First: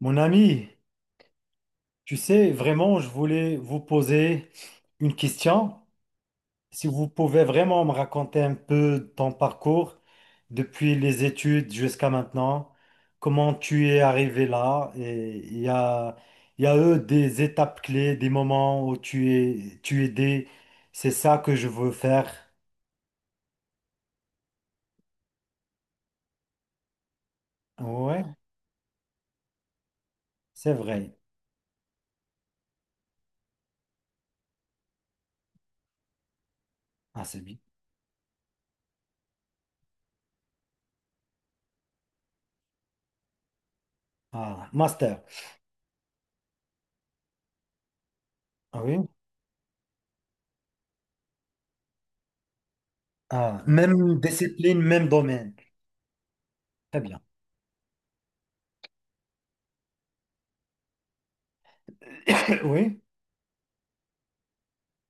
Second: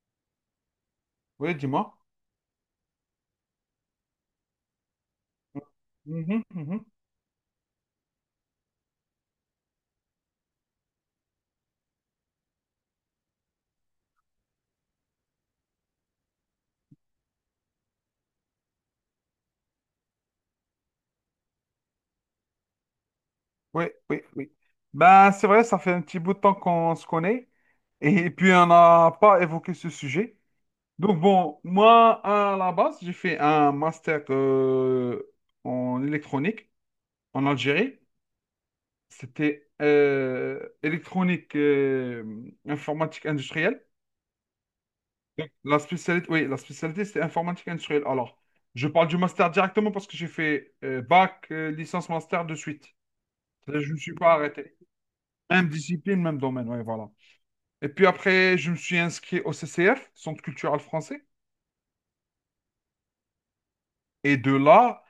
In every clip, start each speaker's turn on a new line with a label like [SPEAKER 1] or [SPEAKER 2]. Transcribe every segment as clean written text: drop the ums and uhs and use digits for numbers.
[SPEAKER 1] Mon ami,
[SPEAKER 2] Oui, dis-moi.
[SPEAKER 1] tu sais, vraiment, je voulais vous poser une question.
[SPEAKER 2] Mhm, mhm.
[SPEAKER 1] Si vous pouvez vraiment me raconter un peu ton parcours depuis les études jusqu'à maintenant, comment tu es arrivé là, et il y a eu des étapes clés, des moments où tu es aidé. C'est ça que je veux faire.
[SPEAKER 2] Oui, oui. Ben, c'est vrai, ça fait un petit bout de temps qu'on se connaît
[SPEAKER 1] Ouais,
[SPEAKER 2] et puis on n'a pas évoqué ce sujet.
[SPEAKER 1] c'est vrai.
[SPEAKER 2] Donc bon, moi, à la base, j'ai fait un master en électronique
[SPEAKER 1] Ah, c'est
[SPEAKER 2] en
[SPEAKER 1] bien.
[SPEAKER 2] Algérie. C'était électronique informatique industrielle.
[SPEAKER 1] Ah, master.
[SPEAKER 2] La spécialité, oui, la spécialité, c'est informatique industrielle. Alors,
[SPEAKER 1] Ah
[SPEAKER 2] je
[SPEAKER 1] oui.
[SPEAKER 2] parle du master directement parce que j'ai fait bac, licence, master de suite.
[SPEAKER 1] Ah,
[SPEAKER 2] Je ne me suis
[SPEAKER 1] même
[SPEAKER 2] pas arrêté.
[SPEAKER 1] discipline, même domaine.
[SPEAKER 2] Même discipline, même domaine, ouais,
[SPEAKER 1] Très
[SPEAKER 2] voilà.
[SPEAKER 1] bien.
[SPEAKER 2] Et puis après, je me suis inscrit au CCF, Centre culturel français.
[SPEAKER 1] Oui.
[SPEAKER 2] Et de là,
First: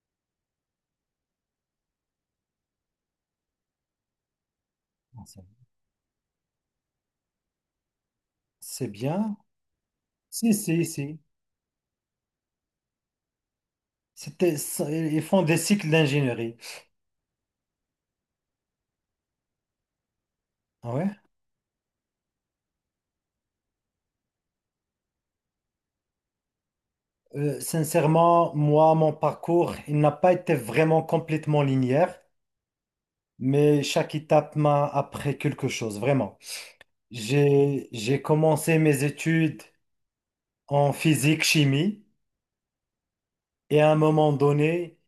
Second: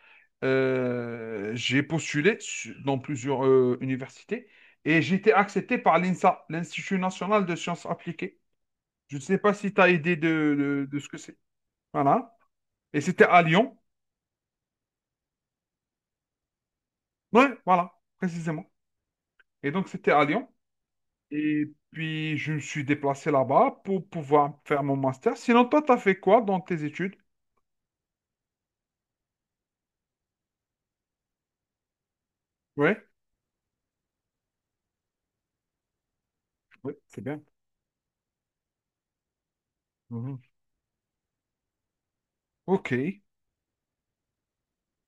[SPEAKER 2] j'ai dans plusieurs universités et j'ai été accepté par l'INSA, l'Institut national de sciences appliquées.
[SPEAKER 1] C'est
[SPEAKER 2] Je ne
[SPEAKER 1] bien.
[SPEAKER 2] sais pas si tu as idée
[SPEAKER 1] Si, si,
[SPEAKER 2] de ce que
[SPEAKER 1] si.
[SPEAKER 2] c'est. Voilà. Et c'était à Lyon.
[SPEAKER 1] Ils font des cycles d'ingénierie.
[SPEAKER 2] Ouais, voilà, précisément. Et donc, c'était à Lyon.
[SPEAKER 1] Ah ouais?
[SPEAKER 2] Et puis, je me suis déplacé là-bas pour pouvoir faire mon master. Sinon, toi, tu as fait quoi dans tes études?
[SPEAKER 1] Sincèrement, moi, mon parcours, il n'a pas été vraiment complètement linéaire,
[SPEAKER 2] Ouais.
[SPEAKER 1] mais chaque étape m'a appris quelque chose, vraiment.
[SPEAKER 2] Ouais, c'est bien.
[SPEAKER 1] J'ai commencé mes études
[SPEAKER 2] Mhm.
[SPEAKER 1] en physique-chimie.
[SPEAKER 2] Ok.
[SPEAKER 1] Et à un moment donné,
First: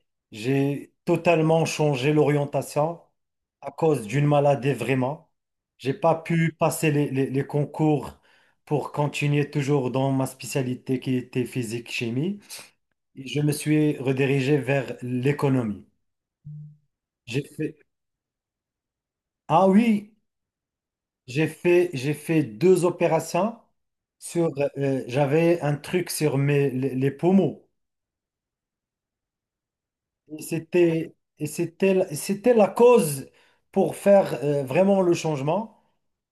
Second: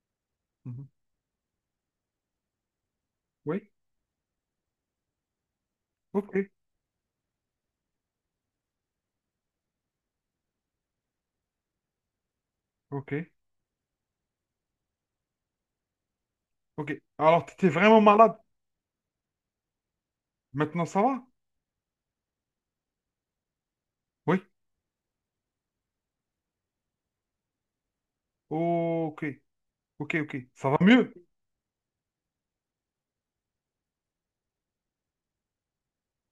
[SPEAKER 2] Mhm.
[SPEAKER 1] j'ai totalement changé l'orientation
[SPEAKER 2] Oui.
[SPEAKER 1] à cause d'une maladie vraiment. J'ai pas
[SPEAKER 2] Ok.
[SPEAKER 1] pu passer les concours pour continuer toujours dans ma spécialité qui était physique-chimie.
[SPEAKER 2] Ok.
[SPEAKER 1] Et je me suis redirigé vers l'économie.
[SPEAKER 2] Ok.
[SPEAKER 1] J'ai
[SPEAKER 2] Alors, tu étais
[SPEAKER 1] fait,
[SPEAKER 2] vraiment malade.
[SPEAKER 1] ah oui,
[SPEAKER 2] Maintenant, ça va?
[SPEAKER 1] j'ai fait deux opérations
[SPEAKER 2] Oui.
[SPEAKER 1] sur, j'avais un truc sur les poumons.
[SPEAKER 2] Ok. Ok. Ok.
[SPEAKER 1] Et
[SPEAKER 2] Ça va mieux?
[SPEAKER 1] c'était la cause pour faire vraiment le changement.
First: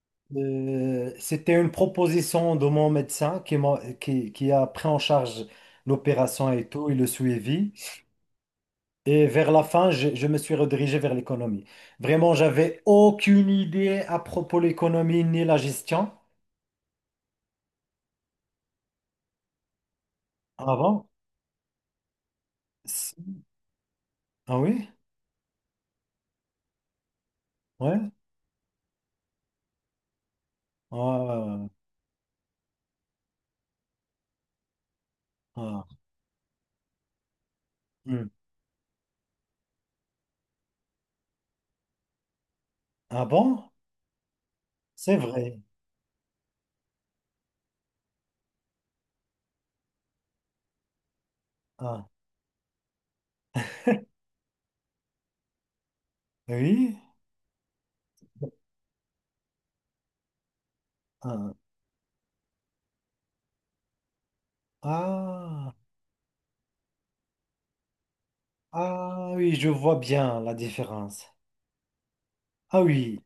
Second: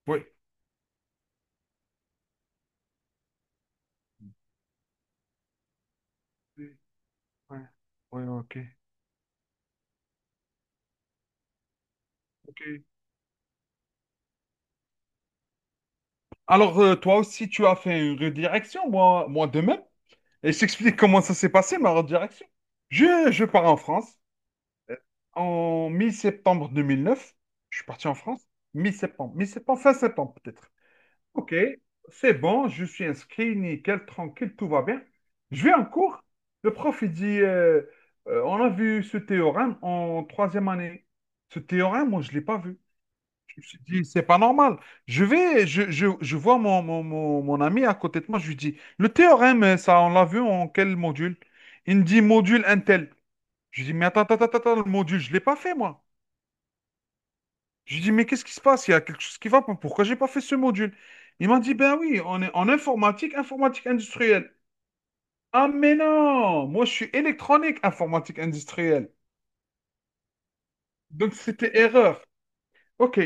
[SPEAKER 2] Oui.
[SPEAKER 1] C'était une proposition de mon médecin qui a pris en charge l'opération et
[SPEAKER 2] Oui.
[SPEAKER 1] tout, et le
[SPEAKER 2] Ouais.
[SPEAKER 1] suivi.
[SPEAKER 2] Ouais, ok.
[SPEAKER 1] Et vers la fin, je me suis redirigé vers l'économie. Vraiment,
[SPEAKER 2] Ok.
[SPEAKER 1] j'avais aucune idée à propos de l'économie ni la gestion
[SPEAKER 2] Alors, toi aussi, tu as fait une redirection, moi de même. Et je t'explique
[SPEAKER 1] avant.
[SPEAKER 2] comment ça s'est passé, ma redirection.
[SPEAKER 1] S-
[SPEAKER 2] Je pars en France.
[SPEAKER 1] Ah oui?
[SPEAKER 2] Euh, En mi-septembre 2009, je suis parti
[SPEAKER 1] Ouais?
[SPEAKER 2] en France. Mi-septembre. Mi-septembre, fin septembre, peut-être. Ok,
[SPEAKER 1] Ah,
[SPEAKER 2] c'est bon, je suis inscrit, nickel, tranquille, tout va bien. Je vais
[SPEAKER 1] ah,
[SPEAKER 2] en
[SPEAKER 1] ah.
[SPEAKER 2] cours. Le prof, il dit,
[SPEAKER 1] Hmm.
[SPEAKER 2] on a vu ce théorème en troisième année. Ce théorème, moi, je ne l'ai pas vu.
[SPEAKER 1] Ah
[SPEAKER 2] Je me
[SPEAKER 1] bon?
[SPEAKER 2] suis dit, c'est pas normal.
[SPEAKER 1] C'est
[SPEAKER 2] Je
[SPEAKER 1] vrai.
[SPEAKER 2] vais, je vois mon ami à côté de moi, je lui dis, le théorème, ça, on l'a vu en quel module? Il me
[SPEAKER 1] Ah
[SPEAKER 2] dit, module Intel. Je lui dis, mais attends, le module, je ne l'ai pas fait, moi.
[SPEAKER 1] oui?
[SPEAKER 2] J'ai dit, mais qu'est-ce qui se passe? Il y a quelque chose qui va pas. Pourquoi j'ai pas fait ce module? Il
[SPEAKER 1] Ah.
[SPEAKER 2] m'a dit, ben oui, on est en informatique, informatique industrielle. Ah,
[SPEAKER 1] Ah,
[SPEAKER 2] mais non! Moi, je suis électronique, informatique industrielle.
[SPEAKER 1] ah oui, je vois bien la différence.
[SPEAKER 2] Donc, c'était erreur.
[SPEAKER 1] Ah
[SPEAKER 2] Ok.
[SPEAKER 1] oui,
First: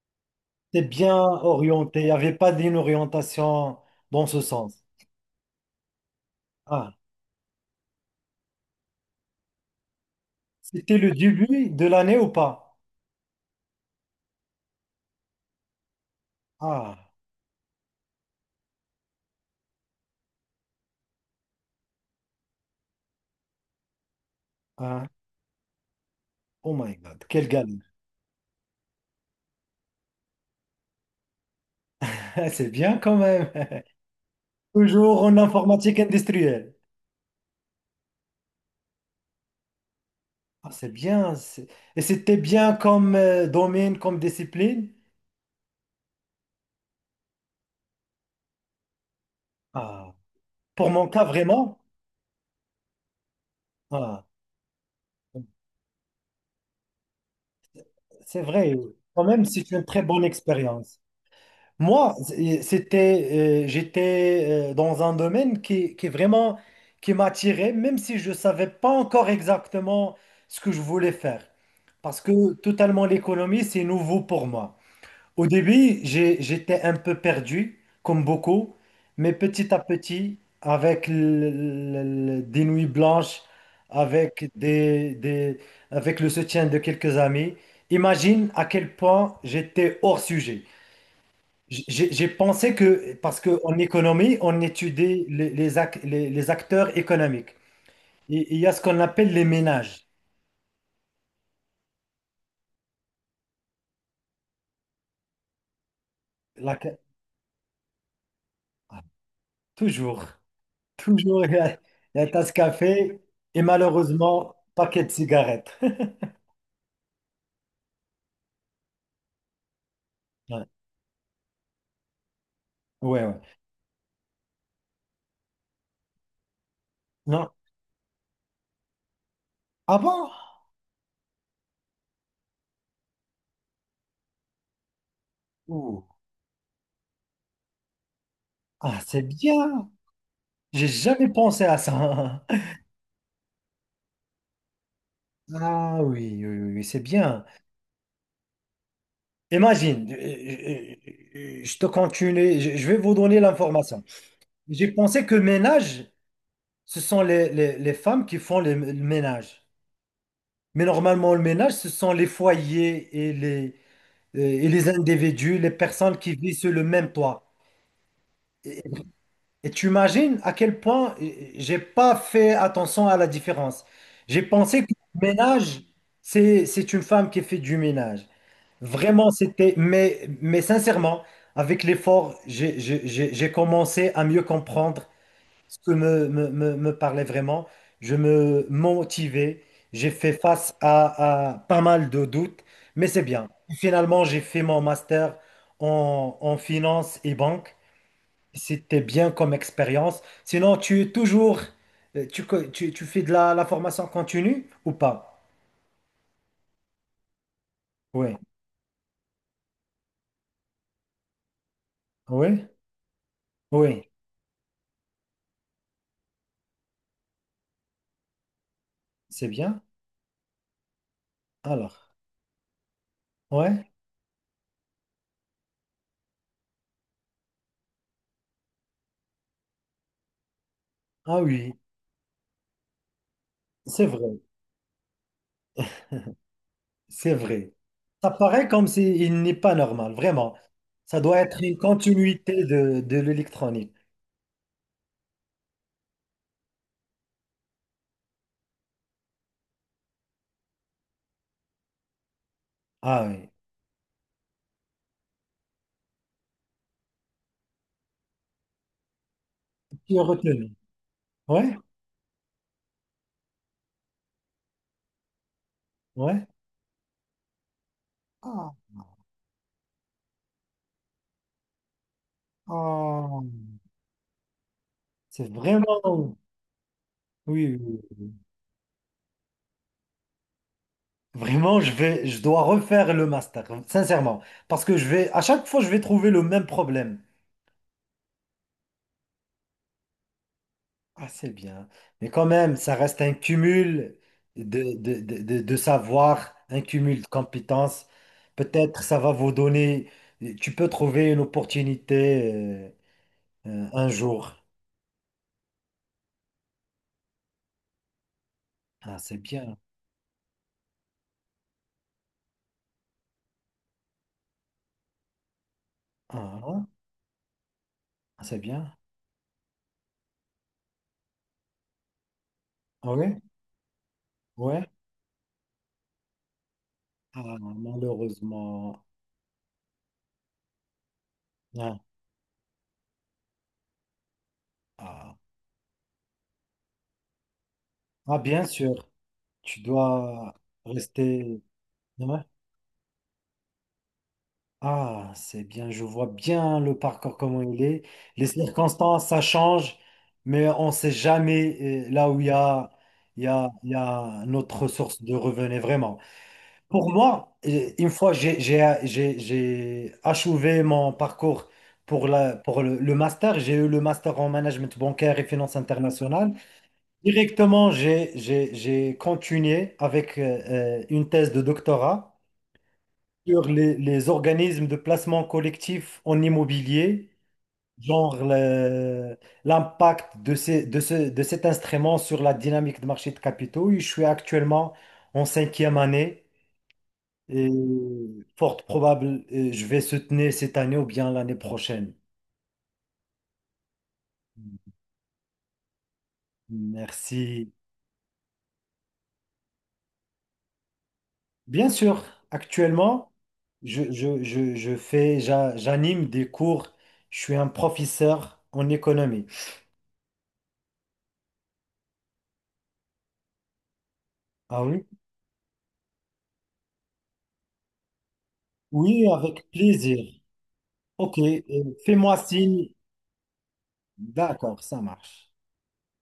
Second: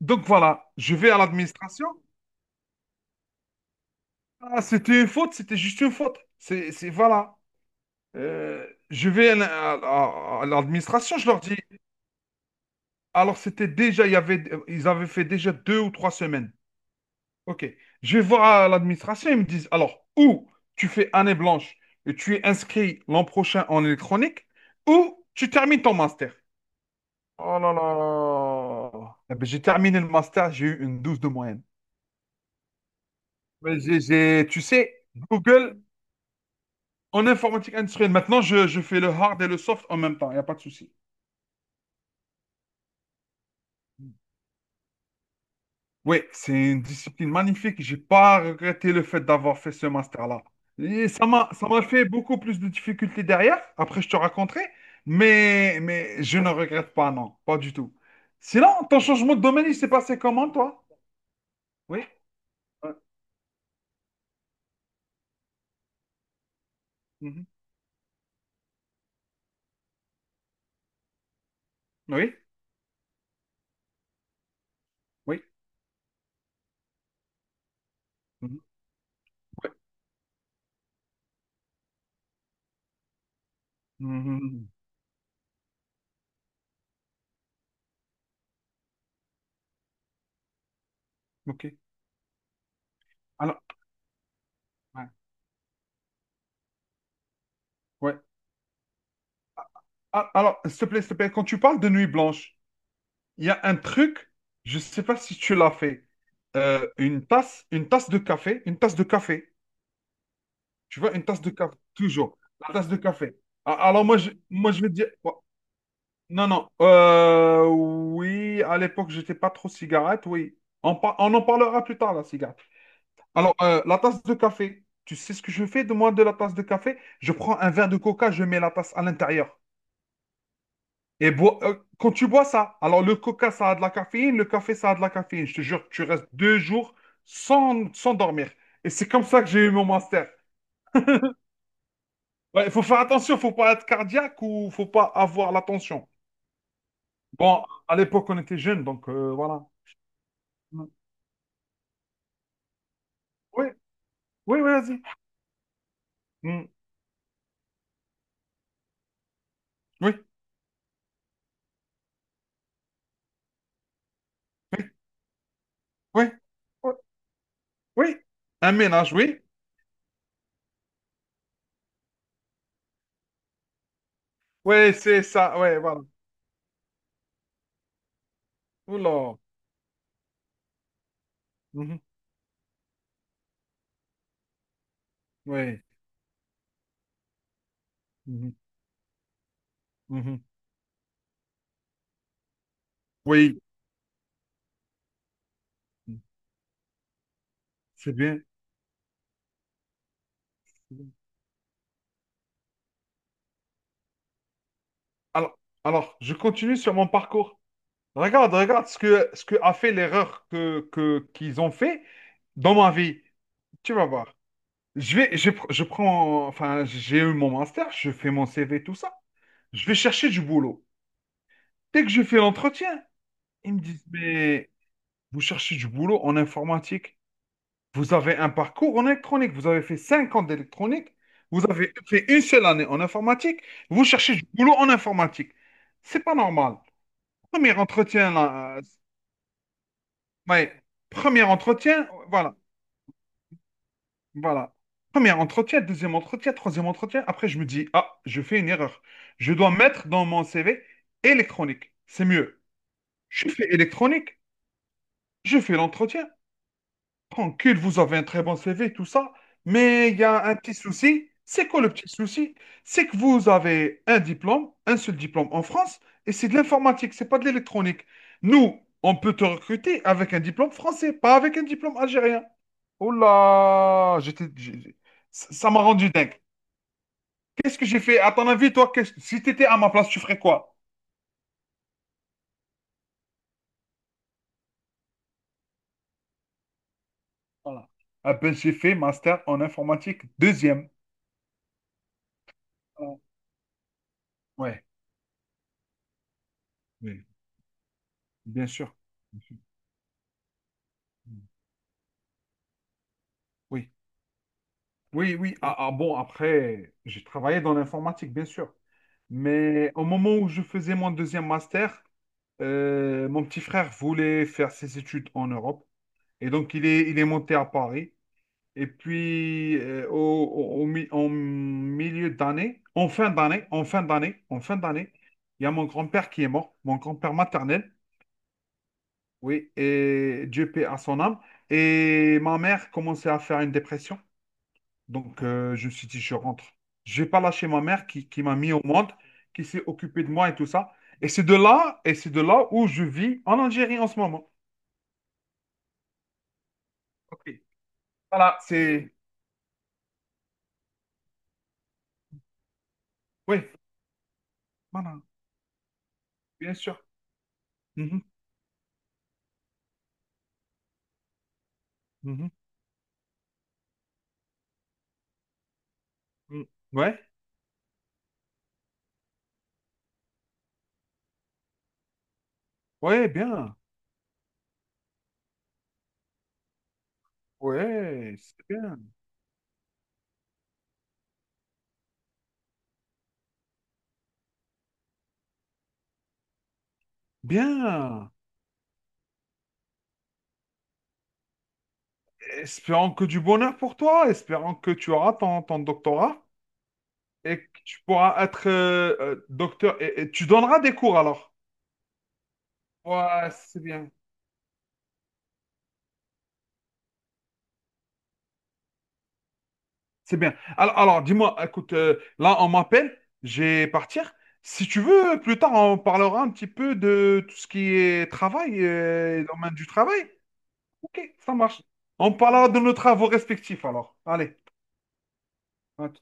[SPEAKER 2] Donc, voilà.
[SPEAKER 1] c'est
[SPEAKER 2] Je vais
[SPEAKER 1] bien
[SPEAKER 2] à l'administration.
[SPEAKER 1] orienté. Il n'y avait pas d'une orientation dans ce
[SPEAKER 2] Ah,
[SPEAKER 1] sens.
[SPEAKER 2] c'était une faute, c'était juste une faute.
[SPEAKER 1] Ah,
[SPEAKER 2] Voilà. Euh, je vais à à
[SPEAKER 1] c'était le
[SPEAKER 2] l'administration, je leur dis.
[SPEAKER 1] début de l'année ou pas?
[SPEAKER 2] Alors, c'était déjà, il y avait, ils avaient fait déjà deux ou trois semaines.
[SPEAKER 1] Ah,
[SPEAKER 2] Ok. Je vais voir à l'administration, ils me disent, alors, ou tu fais année blanche et tu es inscrit l'an prochain en électronique,
[SPEAKER 1] ah,
[SPEAKER 2] ou tu termines ton master.
[SPEAKER 1] oh my God, quelle
[SPEAKER 2] Oh là
[SPEAKER 1] galère.
[SPEAKER 2] là. Eh ben, j'ai terminé le master, j'ai eu une 12 de moyenne.
[SPEAKER 1] C'est bien quand même.
[SPEAKER 2] Tu sais,
[SPEAKER 1] Toujours en
[SPEAKER 2] Google
[SPEAKER 1] informatique industrielle.
[SPEAKER 2] en informatique industrielle. Maintenant, je fais le hard et le soft en même temps, il n'y a pas de
[SPEAKER 1] Ah, c'est
[SPEAKER 2] souci.
[SPEAKER 1] bien. Et c'était bien comme domaine, comme discipline.
[SPEAKER 2] Oui, c'est une discipline magnifique. J'ai pas regretté le fait d'avoir fait ce
[SPEAKER 1] Ah,
[SPEAKER 2] master-là.
[SPEAKER 1] pour
[SPEAKER 2] Et
[SPEAKER 1] mon cas,
[SPEAKER 2] ça m'a, ça
[SPEAKER 1] vraiment.
[SPEAKER 2] m'a fait beaucoup plus de difficultés derrière. Après, je te
[SPEAKER 1] Ah,
[SPEAKER 2] raconterai. Mais je ne regrette pas, non, pas du tout.
[SPEAKER 1] c'est
[SPEAKER 2] Sinon,
[SPEAKER 1] vrai.
[SPEAKER 2] ton
[SPEAKER 1] Quand
[SPEAKER 2] changement de
[SPEAKER 1] même,
[SPEAKER 2] domaine,
[SPEAKER 1] c'est
[SPEAKER 2] il
[SPEAKER 1] une
[SPEAKER 2] s'est
[SPEAKER 1] très
[SPEAKER 2] passé
[SPEAKER 1] bonne
[SPEAKER 2] comment, toi?
[SPEAKER 1] expérience.
[SPEAKER 2] Oui.
[SPEAKER 1] Moi, c'est-
[SPEAKER 2] Ouais,
[SPEAKER 1] c'était, euh, j'étais euh, dans un domaine qui vraiment qui
[SPEAKER 2] mhm,
[SPEAKER 1] m'attirait, même si je ne savais pas encore exactement ce que je voulais faire. Parce
[SPEAKER 2] oui.
[SPEAKER 1] que totalement l'économie, c'est nouveau pour moi.
[SPEAKER 2] Oui.
[SPEAKER 1] Au début, j'étais un peu perdu, comme
[SPEAKER 2] Mhm,
[SPEAKER 1] beaucoup, mais
[SPEAKER 2] ouais,
[SPEAKER 1] petit à petit, avec des nuits blanches, avec
[SPEAKER 2] mhm,
[SPEAKER 1] avec le soutien de quelques amis, imagine à quel point j'étais hors sujet.
[SPEAKER 2] ok.
[SPEAKER 1] J'ai pensé que, parce
[SPEAKER 2] Alors,
[SPEAKER 1] qu'en économie, on
[SPEAKER 2] ouais,
[SPEAKER 1] étudie les acteurs économiques.
[SPEAKER 2] ouais.
[SPEAKER 1] Et il y a ce qu'on appelle les ménages.
[SPEAKER 2] Ah, alors, s'il te plaît, quand tu parles de nuit blanche, il y a un truc, je ne sais pas si tu l'as fait.
[SPEAKER 1] La
[SPEAKER 2] Une tasse de café, une tasse
[SPEAKER 1] Ah,
[SPEAKER 2] de café.
[SPEAKER 1] toujours,
[SPEAKER 2] Tu vois, une tasse
[SPEAKER 1] toujours,
[SPEAKER 2] de café,
[SPEAKER 1] il y a
[SPEAKER 2] toujours.
[SPEAKER 1] tasse
[SPEAKER 2] La tasse de
[SPEAKER 1] café
[SPEAKER 2] café.
[SPEAKER 1] et
[SPEAKER 2] Alors
[SPEAKER 1] malheureusement,
[SPEAKER 2] je vais te
[SPEAKER 1] paquet
[SPEAKER 2] dire...
[SPEAKER 1] de
[SPEAKER 2] oh,
[SPEAKER 1] cigarettes.
[SPEAKER 2] non, non. Oui, à l'époque, j'étais pas trop cigarette, oui.
[SPEAKER 1] Ouais,
[SPEAKER 2] On en parlera plus tard, la cigarette.
[SPEAKER 1] ouais, ouais.
[SPEAKER 2] Alors, la tasse de café. Tu sais ce que je fais de moi de la tasse de café? Je
[SPEAKER 1] Non.
[SPEAKER 2] prends un verre de coca, je mets la tasse à l'intérieur.
[SPEAKER 1] Ah bon?
[SPEAKER 2] Et bois, quand tu bois ça, alors le coca, ça a de la caféine, le café, ça a de la caféine. Je te jure, tu
[SPEAKER 1] Ouh.
[SPEAKER 2] restes deux jours sans dormir. Et
[SPEAKER 1] Ah,
[SPEAKER 2] c'est
[SPEAKER 1] c'est
[SPEAKER 2] comme ça que j'ai eu mon
[SPEAKER 1] bien.
[SPEAKER 2] master.
[SPEAKER 1] J'ai jamais pensé à ça.
[SPEAKER 2] Ouais, il faut faire attention, faut pas être cardiaque ou faut pas avoir la
[SPEAKER 1] Ah
[SPEAKER 2] tension.
[SPEAKER 1] oui, oui, oui, oui, c'est bien.
[SPEAKER 2] Bon, à l'époque, on était jeunes, donc voilà.
[SPEAKER 1] Imagine,
[SPEAKER 2] Mm.
[SPEAKER 1] je te continue, je vais vous donner
[SPEAKER 2] Oui,
[SPEAKER 1] l'information.
[SPEAKER 2] oui,
[SPEAKER 1] J'ai
[SPEAKER 2] vas-y.
[SPEAKER 1] pensé que ménage,
[SPEAKER 2] Mm.
[SPEAKER 1] ce sont les femmes qui font le ménage.
[SPEAKER 2] Oui,
[SPEAKER 1] Mais normalement, le ménage, ce sont les foyers et les individus, les personnes
[SPEAKER 2] oui,
[SPEAKER 1] qui vivent sur le
[SPEAKER 2] oui,
[SPEAKER 1] même toit.
[SPEAKER 2] oui. Un
[SPEAKER 1] Et,
[SPEAKER 2] ménage, oui.
[SPEAKER 1] et tu imagines à quel point j'ai pas fait attention à la différence. J'ai pensé
[SPEAKER 2] Oui,
[SPEAKER 1] que
[SPEAKER 2] c'est
[SPEAKER 1] le
[SPEAKER 2] ça, oui,
[SPEAKER 1] ménage,
[SPEAKER 2] voilà.
[SPEAKER 1] c'est une femme qui fait du ménage. Vraiment,
[SPEAKER 2] Oula.
[SPEAKER 1] c'était... mais sincèrement, avec
[SPEAKER 2] Mhm.
[SPEAKER 1] l'effort, j'ai commencé à mieux comprendre ce
[SPEAKER 2] Oui.
[SPEAKER 1] que me parlait vraiment. Je
[SPEAKER 2] Mhm.
[SPEAKER 1] me motivais. J'ai fait
[SPEAKER 2] Mhm.
[SPEAKER 1] face à pas mal de doutes, mais c'est bien.
[SPEAKER 2] Oui,
[SPEAKER 1] Finalement, j'ai fait mon master en finance et banque.
[SPEAKER 2] c'est bien.
[SPEAKER 1] C'était bien comme expérience. Sinon, tu es toujours, tu, tu fais de la formation continue ou pas?
[SPEAKER 2] Alors, alors, je continue sur mon parcours.
[SPEAKER 1] Oui,
[SPEAKER 2] Regarde, regarde ce que a fait l'erreur qu'ils ont fait
[SPEAKER 1] oui,
[SPEAKER 2] dans ma vie. Tu vas
[SPEAKER 1] oui,
[SPEAKER 2] voir. Je vais, je, pr- je prends, enfin, j'ai eu mon master, je fais mon CV, tout ça.
[SPEAKER 1] c'est bien.
[SPEAKER 2] Je vais chercher du boulot. Dès que
[SPEAKER 1] Alors,
[SPEAKER 2] je fais l'entretien, ils me
[SPEAKER 1] ouais,
[SPEAKER 2] disent, mais vous cherchez du boulot en informatique. Vous avez un parcours en électronique. Vous avez fait 5 ans d'électronique.
[SPEAKER 1] ah
[SPEAKER 2] Vous
[SPEAKER 1] oui,
[SPEAKER 2] avez fait une seule année en informatique. Vous
[SPEAKER 1] c'est
[SPEAKER 2] cherchez
[SPEAKER 1] vrai.
[SPEAKER 2] du boulot en informatique. C'est pas normal.
[SPEAKER 1] C'est vrai.
[SPEAKER 2] Premier
[SPEAKER 1] Ça
[SPEAKER 2] entretien,
[SPEAKER 1] paraît
[SPEAKER 2] là,
[SPEAKER 1] comme s'il n'est pas normal, vraiment.
[SPEAKER 2] ouais,
[SPEAKER 1] Ça doit
[SPEAKER 2] premier
[SPEAKER 1] être une
[SPEAKER 2] entretien, voilà.
[SPEAKER 1] continuité de l'électronique.
[SPEAKER 2] Voilà. Premier entretien, deuxième entretien, troisième entretien. Après, je me dis, ah, je fais une erreur. Je dois mettre dans mon CV électronique. C'est mieux.
[SPEAKER 1] Ah
[SPEAKER 2] Je
[SPEAKER 1] oui.
[SPEAKER 2] fais électronique, je fais l'entretien. Tranquille, vous avez un très bon CV, tout ça. Mais
[SPEAKER 1] Tu
[SPEAKER 2] il
[SPEAKER 1] as
[SPEAKER 2] y a un
[SPEAKER 1] retenu.
[SPEAKER 2] petit souci. C'est
[SPEAKER 1] Ouais,
[SPEAKER 2] quoi le petit souci? C'est que vous avez un diplôme, un seul diplôme en France, et
[SPEAKER 1] ouais.
[SPEAKER 2] c'est de l'informatique, c'est pas de l'électronique.
[SPEAKER 1] Ah,
[SPEAKER 2] Nous, on peut te recruter avec un diplôme français, pas avec un diplôme algérien. Oh
[SPEAKER 1] ah.
[SPEAKER 2] là, ça
[SPEAKER 1] C'est
[SPEAKER 2] ça m'a rendu
[SPEAKER 1] vraiment.
[SPEAKER 2] dingue.
[SPEAKER 1] Oui,
[SPEAKER 2] Qu'est-ce que j'ai
[SPEAKER 1] oui,
[SPEAKER 2] fait? À
[SPEAKER 1] oui.
[SPEAKER 2] ton avis, toi, qu'est-ce, si tu étais à ma place, tu ferais quoi?
[SPEAKER 1] Vraiment, je vais, je dois refaire le master, sincèrement. Parce que je vais, à chaque fois, je vais trouver le même problème.
[SPEAKER 2] Voilà. Ah ben, j'ai fait master en informatique deuxième.
[SPEAKER 1] Ah, c'est bien. Mais quand même, ça
[SPEAKER 2] Voilà.
[SPEAKER 1] reste un cumul
[SPEAKER 2] Ouais,
[SPEAKER 1] de savoir, un cumul
[SPEAKER 2] oui,
[SPEAKER 1] de compétences.
[SPEAKER 2] bien sûr.
[SPEAKER 1] Peut-être ça va
[SPEAKER 2] Bien
[SPEAKER 1] vous
[SPEAKER 2] sûr.
[SPEAKER 1] donner, tu peux trouver une opportunité
[SPEAKER 2] Oui.
[SPEAKER 1] un jour.
[SPEAKER 2] Oui, oui. Ah, ah, bon, après, j'ai travaillé dans l'informatique, bien sûr.
[SPEAKER 1] Ah, c'est bien.
[SPEAKER 2] Mais au moment où je faisais mon deuxième master, mon petit frère voulait faire ses études en Europe. Et donc,
[SPEAKER 1] Ah,
[SPEAKER 2] il est monté à Paris.
[SPEAKER 1] ah, c'est
[SPEAKER 2] Et
[SPEAKER 1] bien.
[SPEAKER 2] puis, en milieu d'année,
[SPEAKER 1] Ah oui?
[SPEAKER 2] en fin
[SPEAKER 1] Ouais.
[SPEAKER 2] d'année, il y a mon grand-père qui est mort, mon grand-père
[SPEAKER 1] Ah,
[SPEAKER 2] maternel.
[SPEAKER 1] malheureusement.
[SPEAKER 2] Oui, et Dieu paie à son âme.
[SPEAKER 1] Ah,
[SPEAKER 2] Et ma mère commençait à faire une dépression.
[SPEAKER 1] ah.
[SPEAKER 2] Donc, je me suis dit, je rentre. Je vais pas lâcher ma mère
[SPEAKER 1] Ah,
[SPEAKER 2] qui m'a
[SPEAKER 1] bien
[SPEAKER 2] mis au
[SPEAKER 1] sûr,
[SPEAKER 2] monde, qui
[SPEAKER 1] tu
[SPEAKER 2] s'est occupée de moi
[SPEAKER 1] dois
[SPEAKER 2] et tout ça. Et
[SPEAKER 1] rester.
[SPEAKER 2] c'est
[SPEAKER 1] Ouais.
[SPEAKER 2] de là où je vis en Algérie en ce moment.
[SPEAKER 1] Ah, c'est bien, je vois bien le parcours
[SPEAKER 2] Ok.
[SPEAKER 1] comment il est. Les
[SPEAKER 2] Voilà, c'est...
[SPEAKER 1] circonstances, ça change, mais on ne sait jamais là où
[SPEAKER 2] Oui,
[SPEAKER 1] il y a notre
[SPEAKER 2] voilà,
[SPEAKER 1] source de revenus, vraiment.
[SPEAKER 2] bien sûr.
[SPEAKER 1] Pour moi, une
[SPEAKER 2] Mhm,
[SPEAKER 1] fois j'ai achevé mon parcours pour,
[SPEAKER 2] mhm,
[SPEAKER 1] pour le master, j'ai eu le master en management bancaire et finances internationales.
[SPEAKER 2] mhm. Ouais,
[SPEAKER 1] Directement, j'ai continué avec une thèse de doctorat
[SPEAKER 2] ouais,
[SPEAKER 1] sur
[SPEAKER 2] bien.
[SPEAKER 1] les organismes de placement collectif en immobilier, genre
[SPEAKER 2] Ouais, c'est bien.
[SPEAKER 1] l'impact de, ces- de, ce- de cet instrument sur la dynamique de marché de capitaux. Je suis actuellement en 5e année et
[SPEAKER 2] Bien.
[SPEAKER 1] fort probable, je vais soutenir cette année ou bien l'année prochaine.
[SPEAKER 2] Espérons que du bonheur pour toi. Espérons que tu auras ton doctorat et
[SPEAKER 1] Merci.
[SPEAKER 2] que tu pourras être docteur. Et tu donneras des cours alors.
[SPEAKER 1] Bien sûr, actuellement,
[SPEAKER 2] Ouais, c'est bien.
[SPEAKER 1] j'anime des cours. Je suis un professeur en économie.
[SPEAKER 2] C'est bien. Alors, dis-moi, écoute, là, on m'appelle, je vais partir.
[SPEAKER 1] Ah
[SPEAKER 2] Si tu
[SPEAKER 1] oui?
[SPEAKER 2] veux, plus tard, on parlera un petit peu de tout ce qui est travail,
[SPEAKER 1] Oui, avec
[SPEAKER 2] domaine du
[SPEAKER 1] plaisir.
[SPEAKER 2] travail. Ok,
[SPEAKER 1] Ok,
[SPEAKER 2] ça marche. On
[SPEAKER 1] fais-moi
[SPEAKER 2] parlera de
[SPEAKER 1] signe.
[SPEAKER 2] nos travaux respectifs, alors. Allez,
[SPEAKER 1] D'accord, ça marche.
[SPEAKER 2] à tout